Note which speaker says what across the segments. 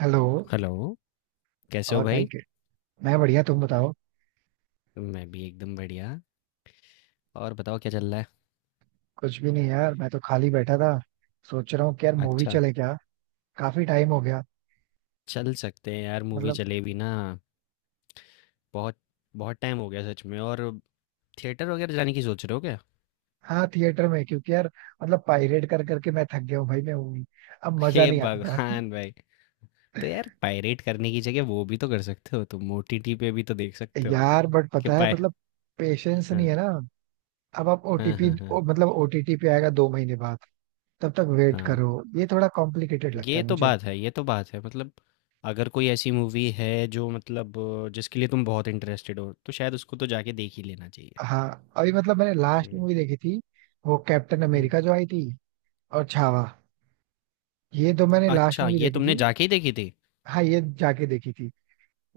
Speaker 1: Hello.
Speaker 2: Hello. कैसे हो
Speaker 1: और भाई
Speaker 2: भाई?
Speaker 1: के- मैं बढ़िया, तुम बताओ।
Speaker 2: मैं भी एकदम बढ़िया। और बताओ क्या चल रहा है?
Speaker 1: कुछ भी नहीं यार, मैं तो खाली बैठा था। सोच रहा हूँ कि यार मूवी
Speaker 2: अच्छा,
Speaker 1: चले क्या। काफी टाइम हो गया।
Speaker 2: चल सकते हैं यार, मूवी
Speaker 1: मतलब
Speaker 2: चले भी ना, बहुत बहुत टाइम हो गया सच में। और थिएटर वगैरह जाने की सोच रहे हो क्या?
Speaker 1: हाँ, थिएटर में। क्योंकि यार मतलब पायरेट कर करके मैं थक गया हूँ भाई, मैं मूवी अब मजा
Speaker 2: हे
Speaker 1: नहीं आता यार।
Speaker 2: भगवान भाई। तो यार पायरेट करने की जगह वो भी तो कर सकते हो, तुम ओटीटी पे भी तो देख सकते हो।
Speaker 1: यार बट
Speaker 2: कि
Speaker 1: पता है
Speaker 2: पाय
Speaker 1: मतलब पेशेंस नहीं
Speaker 2: हाँ
Speaker 1: है ना। अब आप
Speaker 2: हाँ
Speaker 1: ओटीपी
Speaker 2: हाँ। हाँ
Speaker 1: मतलब ओटीटी पे आएगा दो महीने बाद, तब तक वेट
Speaker 2: हाँ।
Speaker 1: करो। ये थोड़ा कॉम्प्लिकेटेड लगता
Speaker 2: ये
Speaker 1: है
Speaker 2: तो
Speaker 1: मुझे।
Speaker 2: बात है, ये तो बात है। मतलब अगर कोई ऐसी मूवी है जो मतलब जिसके लिए तुम बहुत इंटरेस्टेड हो, तो शायद उसको तो जाके देख ही लेना चाहिए।
Speaker 1: हाँ, अभी मतलब मैंने लास्ट मूवी देखी थी, वो कैप्टन
Speaker 2: हम्म।
Speaker 1: अमेरिका जो आई थी और छावा। ये तो मैंने लास्ट
Speaker 2: अच्छा,
Speaker 1: मूवी
Speaker 2: ये
Speaker 1: देखी
Speaker 2: तुमने
Speaker 1: थी।
Speaker 2: जाके ही देखी थी?
Speaker 1: हाँ, ये जाके देखी थी।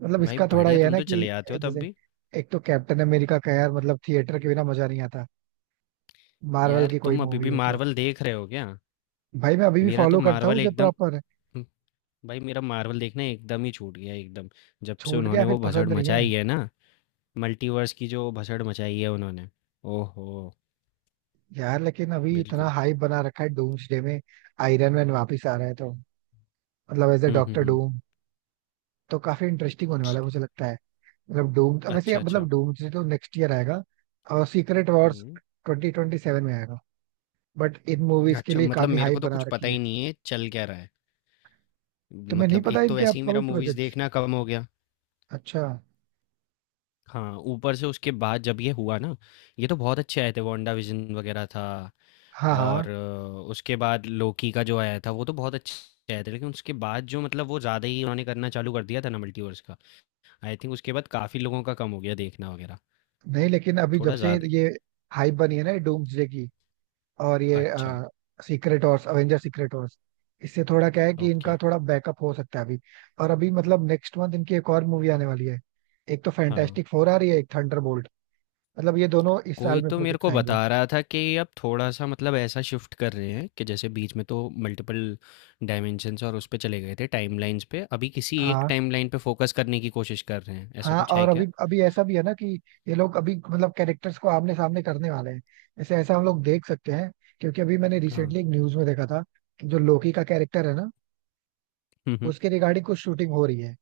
Speaker 1: मतलब
Speaker 2: भाई
Speaker 1: इसका थोड़ा
Speaker 2: बढ़िया,
Speaker 1: ये है
Speaker 2: तुम
Speaker 1: ना
Speaker 2: तो
Speaker 1: कि
Speaker 2: चले आते हो तब
Speaker 1: जैसे
Speaker 2: भी।
Speaker 1: एक तो कैप्टन अमेरिका का यार, मतलब थिएटर के बिना मजा नहीं आता, मार्वल
Speaker 2: यार
Speaker 1: की कोई
Speaker 2: तुम अभी
Speaker 1: मूवी
Speaker 2: भी
Speaker 1: हो तो।
Speaker 2: मार्वल देख रहे हो क्या?
Speaker 1: भाई मैं अभी भी
Speaker 2: मेरा तो
Speaker 1: फॉलो करता हूँ
Speaker 2: मार्वल
Speaker 1: उसे
Speaker 2: एकदम।
Speaker 1: प्रॉपर।
Speaker 2: हम्म, भाई मेरा मार्वल देखना एकदम ही छूट गया एकदम। जब से
Speaker 1: छूट गया
Speaker 2: उन्होंने
Speaker 1: फिर
Speaker 2: वो भसड़
Speaker 1: पसंद नहीं है।
Speaker 2: मचाई है ना, मल्टीवर्स की जो भसड़ मचाई है उन्होंने। ओहो,
Speaker 1: यार लेकिन अभी इतना
Speaker 2: बिल्कुल।
Speaker 1: हाइप बना रखा है डूम्सडे में, आयरन मैन वापिस आ रहा है, तो मतलब एज ए
Speaker 2: हुँ, हुँ,
Speaker 1: डॉक्टर
Speaker 2: हुँ।
Speaker 1: डूम, तो काफी इंटरेस्टिंग होने वाला है मुझे लगता है। मतलब डूम वैसे
Speaker 2: अच्छा, अच्छा।
Speaker 1: मतलब डूम्सडे तो नेक्स्ट ईयर आएगा और सीक्रेट वॉर्स
Speaker 2: हुँ।
Speaker 1: ट्वेंटी ट्वेंटी सेवन में आएगा। बट इन मूवीज के
Speaker 2: अच्छा,
Speaker 1: लिए
Speaker 2: मतलब
Speaker 1: काफी
Speaker 2: मेरे
Speaker 1: हाइप
Speaker 2: को तो
Speaker 1: बना
Speaker 2: कुछ
Speaker 1: रखी
Speaker 2: पता
Speaker 1: है।
Speaker 2: ही नहीं है चल क्या रहा है।
Speaker 1: तुम्हें नहीं
Speaker 2: मतलब
Speaker 1: पता
Speaker 2: एक तो
Speaker 1: इनके
Speaker 2: वैसे ही
Speaker 1: अपकमिंग
Speaker 2: मेरा
Speaker 1: भी
Speaker 2: मूवीज़
Speaker 1: प्रोजेक्ट?
Speaker 2: देखना कम हो गया।
Speaker 1: अच्छा।
Speaker 2: हाँ, ऊपर से उसके बाद जब ये हुआ ना, ये तो बहुत अच्छे आए थे, वांडा विजन वगैरह था।
Speaker 1: हाँ
Speaker 2: और
Speaker 1: हाँ।
Speaker 2: उसके बाद लोकी का जो आया था वो तो बहुत अच्छे आए थे, लेकिन उसके बाद जो मतलब वो ज़्यादा ही उन्होंने करना चालू कर दिया था ना मल्टीवर्स का। आई थिंक उसके बाद काफ़ी लोगों का कम हो गया देखना वगैरह,
Speaker 1: नहीं लेकिन अभी जब
Speaker 2: थोड़ा
Speaker 1: से
Speaker 2: ज़्यादा।
Speaker 1: ये हाइप बनी है ना डूम्सडे की और ये
Speaker 2: अच्छा।
Speaker 1: Secret Wars, Avenger Secret Wars, इससे थोड़ा क्या है कि इनका
Speaker 2: ओके।
Speaker 1: थोड़ा बैकअप हो सकता है अभी। और अभी मतलब नेक्स्ट मंथ इनकी एक और मूवी आने वाली है। एक तो
Speaker 2: हाँ।
Speaker 1: फैंटास्टिक फोर आ रही है, एक थंडरबोल्ट। मतलब ये दोनों इस
Speaker 2: कोई
Speaker 1: साल में
Speaker 2: तो मेरे
Speaker 1: प्रोजेक्ट्स
Speaker 2: को
Speaker 1: आएंगे।
Speaker 2: बता रहा था कि अब थोड़ा सा मतलब ऐसा शिफ्ट कर रहे हैं कि जैसे बीच में तो मल्टीपल डायमेंशंस और उस पे चले गए थे, टाइमलाइंस पे, अभी किसी एक
Speaker 1: हाँ।
Speaker 2: टाइमलाइन पे फोकस करने की कोशिश कर रहे हैं, ऐसा
Speaker 1: हाँ
Speaker 2: कुछ है
Speaker 1: और अभी
Speaker 2: क्या?
Speaker 1: अभी ऐसा भी है ना कि ये लोग अभी मतलब कैरेक्टर्स को आमने सामने करने वाले हैं। ऐसे ऐसा हम लोग देख सकते हैं क्योंकि अभी मैंने
Speaker 2: हाँ।
Speaker 1: रिसेंटली एक न्यूज में देखा था कि जो लोकी का कैरेक्टर है ना,
Speaker 2: हम्म।
Speaker 1: उसके रिगार्डिंग कुछ शूटिंग हो रही है।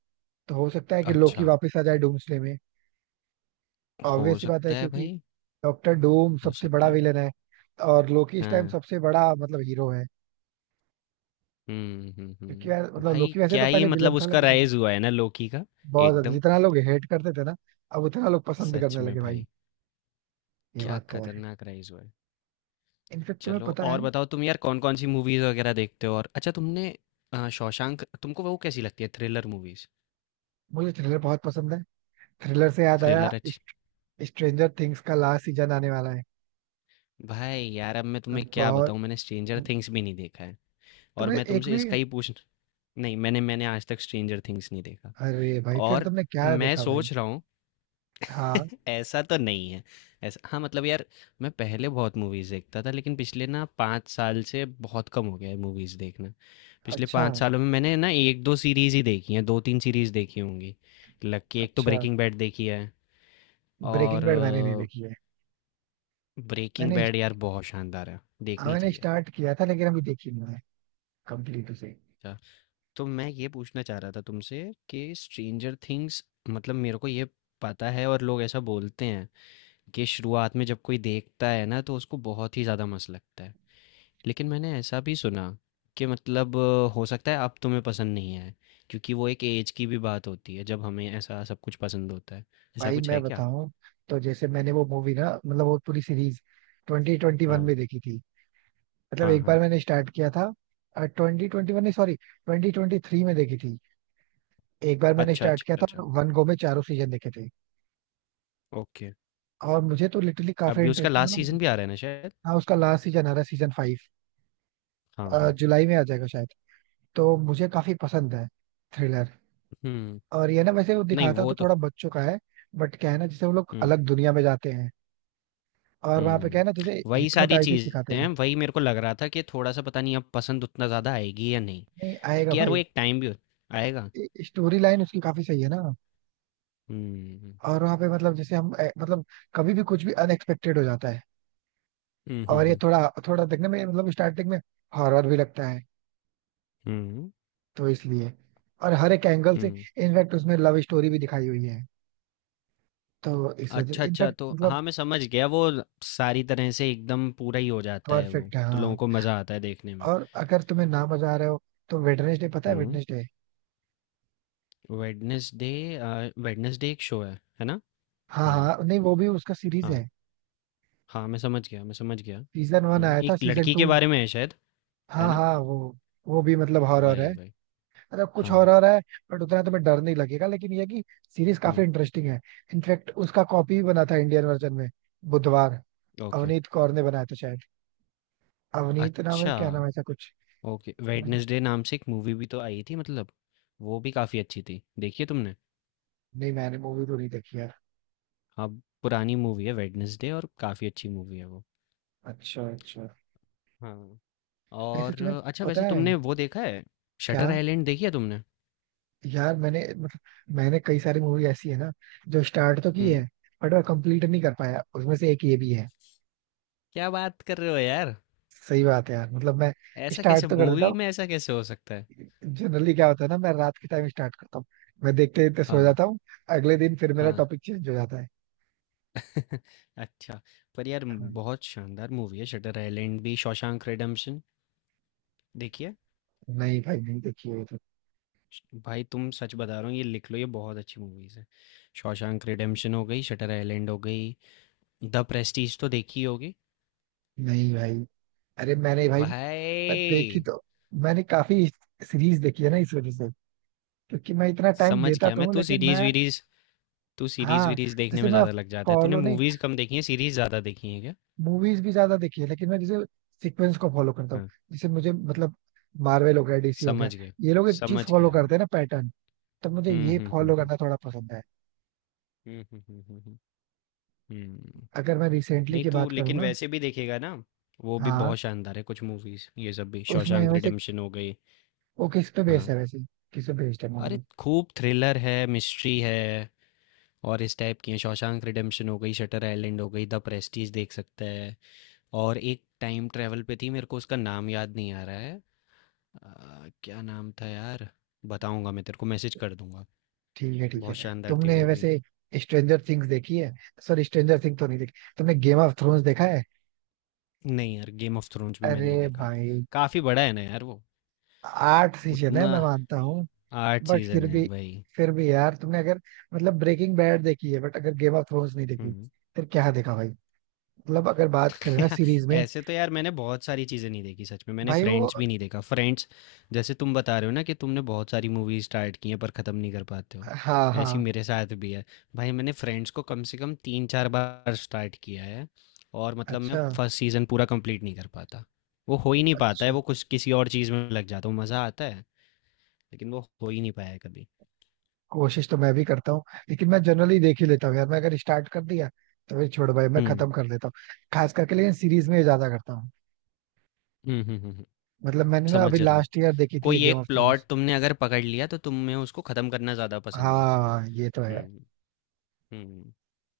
Speaker 1: तो हो सकता है कि लोकी
Speaker 2: अच्छा।
Speaker 1: वापस आ जाए डूम्सडे में।
Speaker 2: हो
Speaker 1: ऑब्वियस सी बात है
Speaker 2: सकता है
Speaker 1: क्योंकि
Speaker 2: भाई।
Speaker 1: डॉक्टर डूम
Speaker 2: हो
Speaker 1: सबसे बड़ा
Speaker 2: सकता है।
Speaker 1: विलन है और लोकी इस टाइम
Speaker 2: हाँ,
Speaker 1: सबसे बड़ा मतलब हीरो है। क्योंकि यार
Speaker 2: हम्म।
Speaker 1: मतलब
Speaker 2: भाई
Speaker 1: लोकी वैसे तो
Speaker 2: क्या ये
Speaker 1: पहले विलन
Speaker 2: मतलब
Speaker 1: था
Speaker 2: उसका
Speaker 1: लेकिन अब
Speaker 2: राइज हुआ है ना लोकी का। एकदम।
Speaker 1: जितना लोग हेट करते थे ना, अब उतना लोग पसंद
Speaker 2: सच
Speaker 1: करने
Speaker 2: में
Speaker 1: लगे भाई।
Speaker 2: भाई।
Speaker 1: ये
Speaker 2: क्या
Speaker 1: बात तो है।
Speaker 2: खतरनाक राइज हुआ है।
Speaker 1: इनफेक्ट तुम्हें
Speaker 2: चलो
Speaker 1: पता है।
Speaker 2: और बताओ तुम यार कौन कौन सी मूवीज वगैरह देखते हो। और अच्छा, तुमने शौशांक, तुमको वो कैसी लगती है, थ्रिलर मूवीज?
Speaker 1: मुझे थ्रिलर बहुत पसंद है। थ्रिलर से याद आया,
Speaker 2: थ्रिलर अच्छी।
Speaker 1: स्ट्रेंजर थिंग्स का लास्ट सीजन आने वाला है।
Speaker 2: भाई यार अब मैं तुम्हें क्या
Speaker 1: बहुत।
Speaker 2: बताऊँ, मैंने स्ट्रेंजर थिंग्स भी नहीं देखा है। और
Speaker 1: तुम्हें
Speaker 2: मैं
Speaker 1: एक
Speaker 2: तुमसे
Speaker 1: भी?
Speaker 2: इसका ही पूछ, नहीं मैंने मैंने आज तक स्ट्रेंजर थिंग्स नहीं देखा।
Speaker 1: अरे भाई फिर
Speaker 2: और
Speaker 1: तुमने क्या
Speaker 2: मैं
Speaker 1: देखा भाई?
Speaker 2: सोच रहा हूँ।
Speaker 1: हाँ।
Speaker 2: ऐसा तो नहीं है। ऐसा, हाँ मतलब यार मैं पहले बहुत मूवीज़ देखता था लेकिन पिछले ना पाँच साल से बहुत कम हो गया है मूवीज़ देखना। पिछले
Speaker 1: अच्छा।
Speaker 2: पाँच सालों में मैंने ना एक दो सीरीज़ ही देखी हैं, दो तीन सीरीज़ देखी होंगी। लकी एक तो
Speaker 1: अच्छा।
Speaker 2: ब्रेकिंग बैड देखी है।
Speaker 1: ब्रेकिंग बैड मैंने नहीं
Speaker 2: और
Speaker 1: देखी है।
Speaker 2: ब्रेकिंग
Speaker 1: मैंने
Speaker 2: बैड यार बहुत शानदार है,
Speaker 1: हाँ,
Speaker 2: देखनी
Speaker 1: मैंने
Speaker 2: चाहिए।
Speaker 1: स्टार्ट किया था लेकिन अभी देखी नहीं है, कंप्लीट उसे।
Speaker 2: अच्छा, तो मैं ये पूछना चाह रहा था तुमसे कि स्ट्रेंजर थिंग्स, मतलब मेरे को ये पता है और लोग ऐसा बोलते हैं कि शुरुआत में जब कोई देखता है ना तो उसको बहुत ही ज़्यादा मस्त लगता है, लेकिन मैंने ऐसा भी सुना कि मतलब हो सकता है अब तुम्हें पसंद नहीं आए, क्योंकि वो एक एज की भी बात होती है जब हमें ऐसा सब कुछ पसंद होता है, ऐसा
Speaker 1: भाई
Speaker 2: कुछ
Speaker 1: मैं
Speaker 2: है क्या?
Speaker 1: बताऊं, तो जैसे मैंने वो मूवी ना मतलब वो पूरी सीरीज ट्वेंटी ट्वेंटी वन
Speaker 2: हाँ
Speaker 1: में देखी थी। मतलब
Speaker 2: हाँ
Speaker 1: एक
Speaker 2: हाँ।
Speaker 1: बार मैंने स्टार्ट किया था। ट्वेंटी ट्वेंटी वन नहीं सॉरी, ट्वेंटी ट्वेंटी थ्री में देखी थी। एक बार मैंने
Speaker 2: अच्छा
Speaker 1: स्टार्ट
Speaker 2: अच्छा
Speaker 1: किया था, मैंने
Speaker 2: अच्छा।
Speaker 1: वन गो में चारों सीजन देखे थे
Speaker 2: ओके।
Speaker 1: और मुझे तो लिटरली काफी
Speaker 2: अभी उसका
Speaker 1: इंटरेस्टिंग
Speaker 2: लास्ट
Speaker 1: मतलब।
Speaker 2: सीजन भी आ रहा है ना शायद।
Speaker 1: हाँ, उसका लास्ट सीजन आ रहा है, सीजन फाइव
Speaker 2: हाँ हाँ।
Speaker 1: जुलाई में आ जाएगा शायद। तो मुझे काफी पसंद है थ्रिलर।
Speaker 2: हम्म।
Speaker 1: और ये ना वैसे वो
Speaker 2: नहीं,
Speaker 1: दिखाता
Speaker 2: वो
Speaker 1: तो
Speaker 2: तो।
Speaker 1: थोड़ा बच्चों का है बट क्या है ना, जैसे वो लोग
Speaker 2: हम्म
Speaker 1: अलग दुनिया में जाते हैं और वहां पे क्या है ना,
Speaker 2: हम्म।
Speaker 1: जैसे
Speaker 2: वही सारी
Speaker 1: हिप्नोटाइसिस सिखाते
Speaker 2: चीज़ें
Speaker 1: हैं।
Speaker 2: हैं, वही मेरे को लग रहा था कि थोड़ा सा पता नहीं अब पसंद उतना ज़्यादा आएगी या नहीं।
Speaker 1: नहीं आएगा
Speaker 2: क्योंकि यार वो
Speaker 1: भाई।
Speaker 2: एक टाइम भी आएगा।
Speaker 1: स्टोरी लाइन उसकी काफी सही है ना।
Speaker 2: हम्म
Speaker 1: और वहां पे मतलब जैसे हम मतलब कभी भी कुछ भी अनएक्सपेक्टेड हो जाता है।
Speaker 2: हम्म हम्म
Speaker 1: और ये
Speaker 2: हम्म
Speaker 1: थोड़ा थोड़ा देखने में मतलब स्टार्टिंग में हॉरर भी लगता है,
Speaker 2: हम्म
Speaker 1: तो इसलिए। और हर एक एंगल से
Speaker 2: हम्म,
Speaker 1: इनफैक्ट उसमें लव स्टोरी भी दिखाई हुई है, तो इस
Speaker 2: अच्छा,
Speaker 1: वजह
Speaker 2: अच्छा,
Speaker 1: इनफैक्ट
Speaker 2: तो
Speaker 1: मतलब
Speaker 2: हाँ, मैं समझ गया, वो सारी तरह से एकदम पूरा ही हो जाता है वो,
Speaker 1: परफेक्ट है
Speaker 2: तो लोगों
Speaker 1: हाँ।
Speaker 2: को मज़ा आता है देखने में।
Speaker 1: और अगर तुम्हें ना मजा आ रहा हो तो वेडनेसडे, पता है
Speaker 2: हुँ,
Speaker 1: वेडनेसडे?
Speaker 2: वेडनेसडे। अ, वेडनेसडे एक शो है ना?
Speaker 1: हाँ
Speaker 2: हाँ,
Speaker 1: हाँ, नहीं वो भी उसका सीरीज
Speaker 2: हाँ,
Speaker 1: है।
Speaker 2: हाँ, मैं समझ गया, मैं समझ गया।
Speaker 1: सीजन वन
Speaker 2: हुँ,
Speaker 1: आया था,
Speaker 2: एक
Speaker 1: सीजन
Speaker 2: लड़की
Speaker 1: टू।
Speaker 2: के बारे में है शायद, है
Speaker 1: हाँ
Speaker 2: ना?
Speaker 1: हाँ, वो भी मतलब हॉरर है,
Speaker 2: वही, वही,
Speaker 1: मतलब कुछ
Speaker 2: हाँ,
Speaker 1: हॉरर है। बट उतना तुम्हें डर नहीं लगेगा, लेकिन ये है कि सीरीज काफी
Speaker 2: हुँ,
Speaker 1: इंटरेस्टिंग है। इनफैक्ट उसका कॉपी भी बना था इंडियन वर्जन में, बुधवार।
Speaker 2: ओके।
Speaker 1: अवनीत कौर ने बनाया था शायद। अवनीत नाम है
Speaker 2: अच्छा,
Speaker 1: क्या, नाम है ऐसा कुछ।
Speaker 2: ओके, वेडनेसडे नाम से एक मूवी भी तो आई थी मतलब, वो भी काफ़ी अच्छी थी, देखी है तुमने?
Speaker 1: नहीं मैंने मूवी तो नहीं देखी यार।
Speaker 2: हाँ, पुरानी मूवी है वेडनेसडे और काफ़ी अच्छी मूवी है वो।
Speaker 1: अच्छा अच्छा।
Speaker 2: हाँ।
Speaker 1: ऐसे
Speaker 2: और
Speaker 1: तुम्हें
Speaker 2: अच्छा
Speaker 1: पता
Speaker 2: वैसे
Speaker 1: है
Speaker 2: तुमने वो देखा है,
Speaker 1: क्या?
Speaker 2: शटर आइलैंड देखी है तुमने?
Speaker 1: यार मैंने मतलब मैंने कई सारी मूवी ऐसी है ना जो स्टार्ट तो की है
Speaker 2: हम्म।
Speaker 1: बट मैं कंप्लीट नहीं कर पाया, उसमें से एक ये भी है।
Speaker 2: क्या बात कर रहे हो यार,
Speaker 1: सही बात है यार मतलब मैं
Speaker 2: ऐसा
Speaker 1: स्टार्ट
Speaker 2: कैसे
Speaker 1: तो कर देता
Speaker 2: मूवी
Speaker 1: हूँ।
Speaker 2: में ऐसा कैसे हो सकता है?
Speaker 1: जनरली क्या होता है ना, मैं रात के टाइम स्टार्ट करता हूँ, मैं देखते देखते सो
Speaker 2: हाँ
Speaker 1: जाता हूँ। अगले दिन फिर मेरा
Speaker 2: हाँ।
Speaker 1: टॉपिक चेंज हो जाता है।
Speaker 2: अच्छा, पर यार
Speaker 1: हाँ।
Speaker 2: बहुत शानदार मूवी है शटर आइलैंड भी, शॉशैंक रिडेम्पशन देखिए।
Speaker 1: नहीं भाई नहीं देखी है ये तो।
Speaker 2: भाई तुम सच बता रहा हो, ये लिख लो ये बहुत अच्छी मूवीज है, शॉशैंक रिडेम्पशन हो गई, शटर आइलैंड हो गई, द प्रेस्टीज तो देखी होगी।
Speaker 1: नहीं भाई। अरे मैंने भाई मैं देखी
Speaker 2: भाई।
Speaker 1: तो, मैंने काफी सीरीज देखी है ना इस वजह से, क्योंकि मैं इतना टाइम
Speaker 2: समझ
Speaker 1: देता
Speaker 2: गया
Speaker 1: तो
Speaker 2: मैं
Speaker 1: हूँ
Speaker 2: तू
Speaker 1: लेकिन
Speaker 2: सीरीज
Speaker 1: मैं।
Speaker 2: वीरीज तू
Speaker 1: हाँ,
Speaker 2: सीरीज़-वीरीज़ देखने
Speaker 1: जैसे
Speaker 2: में
Speaker 1: मैं
Speaker 2: ज़्यादा लग जाता है। तूने
Speaker 1: फॉलो नहीं,
Speaker 2: मूवीज़ कम देखी हैं, सीरीज़ ज़्यादा देखी हैं क्या?
Speaker 1: मूवीज भी ज्यादा देखी है लेकिन मैं जैसे सीक्वेंस को फॉलो करता हूँ।
Speaker 2: हाँ,
Speaker 1: जैसे मुझे मतलब मार्वल हो गया, डीसी हो गया,
Speaker 2: समझ गया,
Speaker 1: ये लोग एक चीज
Speaker 2: समझ
Speaker 1: फॉलो
Speaker 2: गया मैं।
Speaker 1: करते हैं ना, पैटर्न। तो मुझे
Speaker 2: हुँ,
Speaker 1: ये
Speaker 2: हुँ, हुँ,
Speaker 1: फॉलो
Speaker 2: हुँ।
Speaker 1: करना थोड़ा पसंद है।
Speaker 2: हुँ, हुँ, हुँ, हुँ, हुँ। हुँ,
Speaker 1: अगर मैं रिसेंटली
Speaker 2: नहीं
Speaker 1: की
Speaker 2: तू
Speaker 1: बात करूँ
Speaker 2: लेकिन
Speaker 1: ना।
Speaker 2: वैसे भी देखेगा ना, वो भी
Speaker 1: हाँ
Speaker 2: बहुत शानदार है कुछ मूवीज़, ये सब भी,
Speaker 1: उसमें
Speaker 2: शॉशैंक
Speaker 1: वैसे,
Speaker 2: रिडेम्पशन हो गई।
Speaker 1: वो किस पे बेस्ड
Speaker 2: हाँ,
Speaker 1: है वैसे? किस पे बेस्ड है
Speaker 2: अरे
Speaker 1: मूवी?
Speaker 2: खूब थ्रिलर है, मिस्ट्री है और इस टाइप की हैं, शॉशैंक रिडेम्पशन हो गई, शटर आइलैंड हो गई, द प्रेस्टीज देख सकता है और एक टाइम ट्रैवल पे थी, मेरे को उसका नाम याद नहीं आ रहा है। क्या नाम था यार, बताऊंगा मैं, तेरे को मैसेज कर दूंगा।
Speaker 1: ठीक है ठीक
Speaker 2: बहुत
Speaker 1: है,
Speaker 2: शानदार थी
Speaker 1: तुमने
Speaker 2: वो भी।
Speaker 1: वैसे स्ट्रेंजर थिंग्स देखी है? सॉरी, स्ट्रेंजर थिंग तो नहीं देखी। तुमने गेम ऑफ थ्रोन्स देखा है?
Speaker 2: नहीं यार गेम ऑफ थ्रोन्स भी मैंने
Speaker 1: अरे
Speaker 2: नहीं देखा,
Speaker 1: भाई,
Speaker 2: काफी बड़ा है ना यार वो,
Speaker 1: आठ सीजन है
Speaker 2: उतना।
Speaker 1: मैं मानता हूँ
Speaker 2: आठ
Speaker 1: बट
Speaker 2: सीजन
Speaker 1: फिर
Speaker 2: है
Speaker 1: भी।
Speaker 2: भाई।
Speaker 1: फिर भी यार तुमने अगर, मतलब ब्रेकिंग बैड देखी है बट अगर गेम ऑफ थ्रोन्स नहीं देखी,
Speaker 2: हम्म।
Speaker 1: फिर क्या देखा भाई? मतलब अगर बात करें ना सीरीज में।
Speaker 2: ऐसे तो यार मैंने बहुत सारी चीज़ें नहीं देखी सच में, मैंने
Speaker 1: भाई वो।
Speaker 2: फ्रेंड्स भी नहीं देखा, फ्रेंड्स। जैसे तुम बता रहे हो ना कि तुमने बहुत सारी मूवीज स्टार्ट की हैं पर ख़त्म नहीं कर पाते हो,
Speaker 1: हाँ
Speaker 2: ऐसी
Speaker 1: हाँ।
Speaker 2: मेरे साथ भी है। भाई मैंने फ्रेंड्स को कम से कम तीन चार बार स्टार्ट किया है और मतलब मैं
Speaker 1: अच्छा।
Speaker 2: फर्स्ट सीज़न पूरा कंप्लीट नहीं कर पाता। वो हो ही नहीं पाता है
Speaker 1: अच्छा।
Speaker 2: वो, कुछ किसी और चीज़ में लग जाता हूँ, मज़ा आता है, लेकिन वो हो ही नहीं पाया है कभी।
Speaker 1: कोशिश तो मैं भी करता हूँ, लेकिन मैं जनरली देख ही लेता हूँ यार, मैं अगर स्टार्ट कर दिया तो फिर छोड़, भाई मैं
Speaker 2: हम्म
Speaker 1: खत्म कर लेता हूँ। खास करके लेकिन सीरीज में ये ज्यादा करता हूँ।
Speaker 2: हम्म हम्म हम्म हम्म,
Speaker 1: मतलब मैंने ना अभी
Speaker 2: समझ रहा हूँ।
Speaker 1: लास्ट ईयर देखी थी ये
Speaker 2: कोई
Speaker 1: गेम
Speaker 2: एक
Speaker 1: ऑफ थ्रोन्स।
Speaker 2: प्लॉट तुमने अगर पकड़ लिया तो तुम्हें उसको ख़त्म करना ज़्यादा पसंद है।
Speaker 1: हाँ ये तो है।
Speaker 2: हम्म हम्म।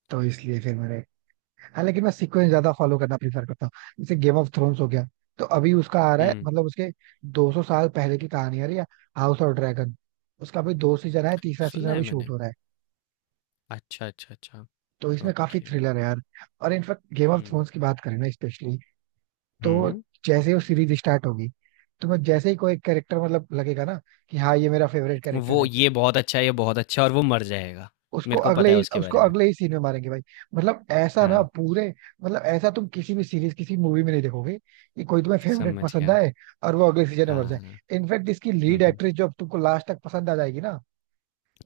Speaker 1: तो इसलिए फिर मैंने। हालांकि मैं
Speaker 2: हुँ,
Speaker 1: सीक्वेंस ज्यादा फॉलो करना प्रीफर करता हूँ, जैसे गेम ऑफ थ्रोन्स हो गया, तो अभी उसका आ रहा है,
Speaker 2: हुँ,
Speaker 1: मतलब उसके 200 साल पहले की कहानी आ रही है, हाउस ऑफ ड्रैगन। उसका अभी दो सीजन है, तीसरा सीजन
Speaker 2: सुना है
Speaker 1: अभी शूट
Speaker 2: मैंने।
Speaker 1: हो रहा है।
Speaker 2: अच्छा, अच्छा, अच्छा,
Speaker 1: तो इसमें काफी
Speaker 2: ओके,
Speaker 1: थ्रिलर है यार। और इनफैक्ट गेम ऑफ
Speaker 2: हुँ,
Speaker 1: थ्रोन्स की बात करें ना स्पेशली, तो
Speaker 2: हुँ।
Speaker 1: जैसे ही वो सीरीज स्टार्ट होगी, तो मैं जैसे ही कोई कैरेक्टर मतलब लगेगा ना कि हाँ ये मेरा फेवरेट कैरेक्टर
Speaker 2: वो
Speaker 1: है,
Speaker 2: ये बहुत अच्छा है, ये बहुत अच्छा है और वो मर जाएगा। मेरे को पता है उसके
Speaker 1: उसको
Speaker 2: बारे में।
Speaker 1: अगले ही सीन में मारेंगे भाई। मतलब ऐसा ना
Speaker 2: हाँ,
Speaker 1: पूरे, मतलब ऐसा तुम किसी भी सीरीज किसी मूवी में नहीं देखोगे कि कोई तुम्हें फेवरेट
Speaker 2: समझ
Speaker 1: पसंद
Speaker 2: गया।
Speaker 1: आए और वो अगले सीजन में मर
Speaker 2: हाँ,
Speaker 1: जाए।
Speaker 2: हाँ।
Speaker 1: इनफैक्ट इसकी
Speaker 2: हुँ,
Speaker 1: लीड
Speaker 2: हुँ,
Speaker 1: एक्ट्रेस जो अब तुमको लास्ट तक पसंद आ जाएगी ना,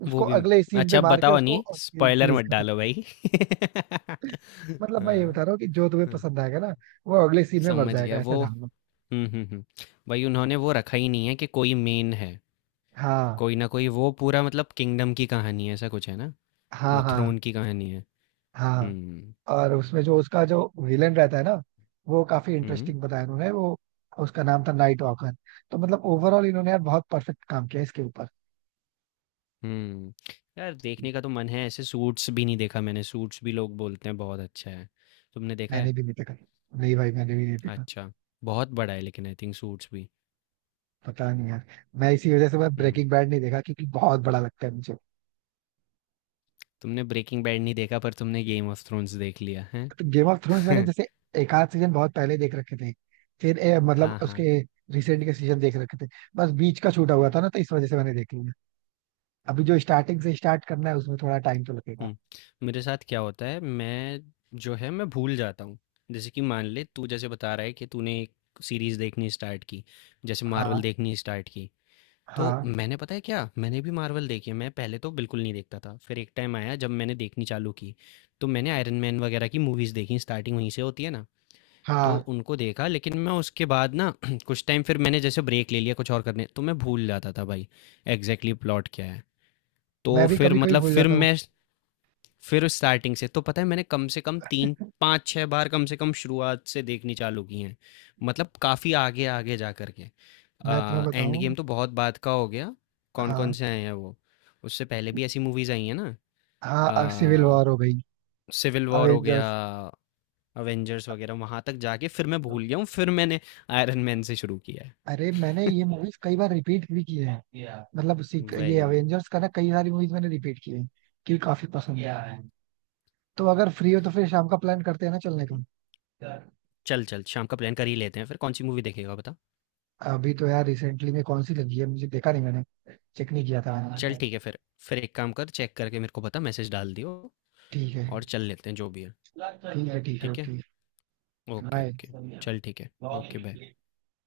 Speaker 1: उसको
Speaker 2: वो भी।
Speaker 1: अगले सीन
Speaker 2: अच्छा
Speaker 1: पे
Speaker 2: अब
Speaker 1: मार के
Speaker 2: बताओ
Speaker 1: उसको
Speaker 2: नहीं, स्पॉइलर
Speaker 1: सीरीज
Speaker 2: मत
Speaker 1: खत्म
Speaker 2: डालो
Speaker 1: कर।
Speaker 2: भाई।
Speaker 1: मतलब मैं ये बता
Speaker 2: हाँ,
Speaker 1: रहा हूँ कि जो तुम्हें
Speaker 2: हाँ,
Speaker 1: पसंद आएगा ना, वो अगले सीन में मर
Speaker 2: समझ
Speaker 1: जाएगा,
Speaker 2: गया
Speaker 1: ऐसा
Speaker 2: वो।
Speaker 1: जान लो।
Speaker 2: हुँ, हुँ, हुँ, भाई उन्होंने वो रखा ही नहीं है कि कोई मेन है,
Speaker 1: हाँ
Speaker 2: कोई ना कोई वो पूरा मतलब किंगडम की कहानी है, ऐसा कुछ है ना?
Speaker 1: हाँ।
Speaker 2: वो
Speaker 1: हाँ
Speaker 2: थ्रोन की कहानी है।
Speaker 1: हाँ।
Speaker 2: हुँ,
Speaker 1: और उसमें जो उसका जो विलेन रहता है ना, वो काफी
Speaker 2: हुँ।
Speaker 1: इंटरेस्टिंग बताया उन्होंने वो, उसका नाम था नाइट वॉकर। तो मतलब ओवरऑल इन्होंने यार बहुत परफेक्ट काम किया इसके ऊपर।
Speaker 2: हुँ। यार देखने का तो मन है, ऐसे सूट्स भी नहीं देखा मैंने, सूट्स भी लोग बोलते हैं बहुत अच्छा है। तुमने देखा है?
Speaker 1: मैंने भी नहीं देखा, नहीं भाई मैंने भी नहीं देखा।
Speaker 2: अच्छा, बहुत बड़ा है लेकिन आई थिंक सूट्स भी।
Speaker 1: पता नहीं यार, मैं इसी वजह से मैं
Speaker 2: हुँ,
Speaker 1: ब्रेकिंग बैड नहीं देखा क्योंकि बहुत बड़ा लगता है मुझे।
Speaker 2: तुमने ब्रेकिंग बैड नहीं देखा पर तुमने गेम ऑफ थ्रोन्स देख लिया, हैं?
Speaker 1: तो गेम ऑफ थ्रोन्स मैंने जैसे एक आध सीजन बहुत पहले देख रखे थे, फिर मतलब
Speaker 2: हाँ, हाँ।
Speaker 1: उसके रिसेंट के सीजन देख रखे थे। बस बीच का छूटा हुआ
Speaker 2: हुँ,
Speaker 1: था ना, तो इस वजह से मैंने देख लिया। अभी जो स्टार्टिंग से स्टार्ट करना है उसमें थोड़ा टाइम तो लगेगा।
Speaker 2: हुँ। मेरे साथ क्या होता है, मैं जो है मैं भूल जाता हूँ। जैसे कि मान ले तू जैसे बता रहा है कि तूने एक सीरीज़ देखनी स्टार्ट की, जैसे
Speaker 1: हाँ।
Speaker 2: मार्वल देखनी स्टार्ट की। तो
Speaker 1: हाँ।
Speaker 2: मैंने पता है क्या, मैंने भी मार्वल देखी है, मैं पहले तो बिल्कुल नहीं देखता था, फिर एक टाइम आया जब मैंने देखनी चालू की, तो मैंने आयरन मैन वगैरह की मूवीज़ देखी, स्टार्टिंग वहीं से होती है ना, तो
Speaker 1: हाँ
Speaker 2: उनको देखा। लेकिन मैं उसके बाद ना कुछ टाइम फिर मैंने जैसे ब्रेक ले लिया कुछ और करने, तो मैं भूल जाता था भाई एग्जैक्टली प्लॉट क्या है। तो
Speaker 1: मैं भी
Speaker 2: फिर
Speaker 1: कभी कभी
Speaker 2: मतलब
Speaker 1: भूल
Speaker 2: फिर
Speaker 1: जाता हूँ।
Speaker 2: मैं फिर स्टार्टिंग से तो पता है मैंने कम से कम 3-5-6 बार कम से कम शुरुआत से देखनी चालू की हैं। मतलब काफ़ी आगे, आगे जा कर के।
Speaker 1: मैं तुम्हें
Speaker 2: एंड
Speaker 1: बताऊँ।
Speaker 2: गेम तो बहुत बाद का हो गया, कौन-कौन
Speaker 1: हाँ।
Speaker 2: से आए हैं वो। उससे पहले भी ऐसी मूवीज़ आई हैं ना,
Speaker 1: हाँ सिविल
Speaker 2: अ,
Speaker 1: वॉर हो गई,
Speaker 2: सिविल वॉर हो गया,
Speaker 1: अवेंजर्स।
Speaker 2: अवेंजर्स वगैरह, वहाँ तक जाके फिर मैं भूल गया हूँ, फिर मैंने आयरन मैन से शुरू किया
Speaker 1: अरे मैंने
Speaker 2: है।
Speaker 1: ये मूवीज कई बार रिपीट भी किए हैं। ये
Speaker 2: वही, वही।
Speaker 1: अवेंजर्स का ना कई सारी मूवीज मैंने रिपीट किए हैं क्योंकि काफी पसंद है। तो अगर फ्री हो तो फिर शाम का प्लान करते हैं ना चलने का।
Speaker 2: चल, चल शाम का प्लान कर ही लेते हैं फिर, कौन-सी मूवी देखेगा बता?
Speaker 1: अभी तो यार रिसेंटली में कौन सी लगी है मुझे देखा नहीं मैंने, चेक नहीं किया था
Speaker 2: चल
Speaker 1: मैंने।
Speaker 2: ठीक है फिर। फिर एक काम कर, चेक करके मेरे को बता, मैसेज डाल दियो।
Speaker 1: ठीक है।
Speaker 2: और चल लेते हैं जो भी है,
Speaker 1: ठीक है ठीक है
Speaker 2: ठीक है?
Speaker 1: ओके।
Speaker 2: Okay, okay.
Speaker 1: बाय।
Speaker 2: चल ठीक है, ओके बाय।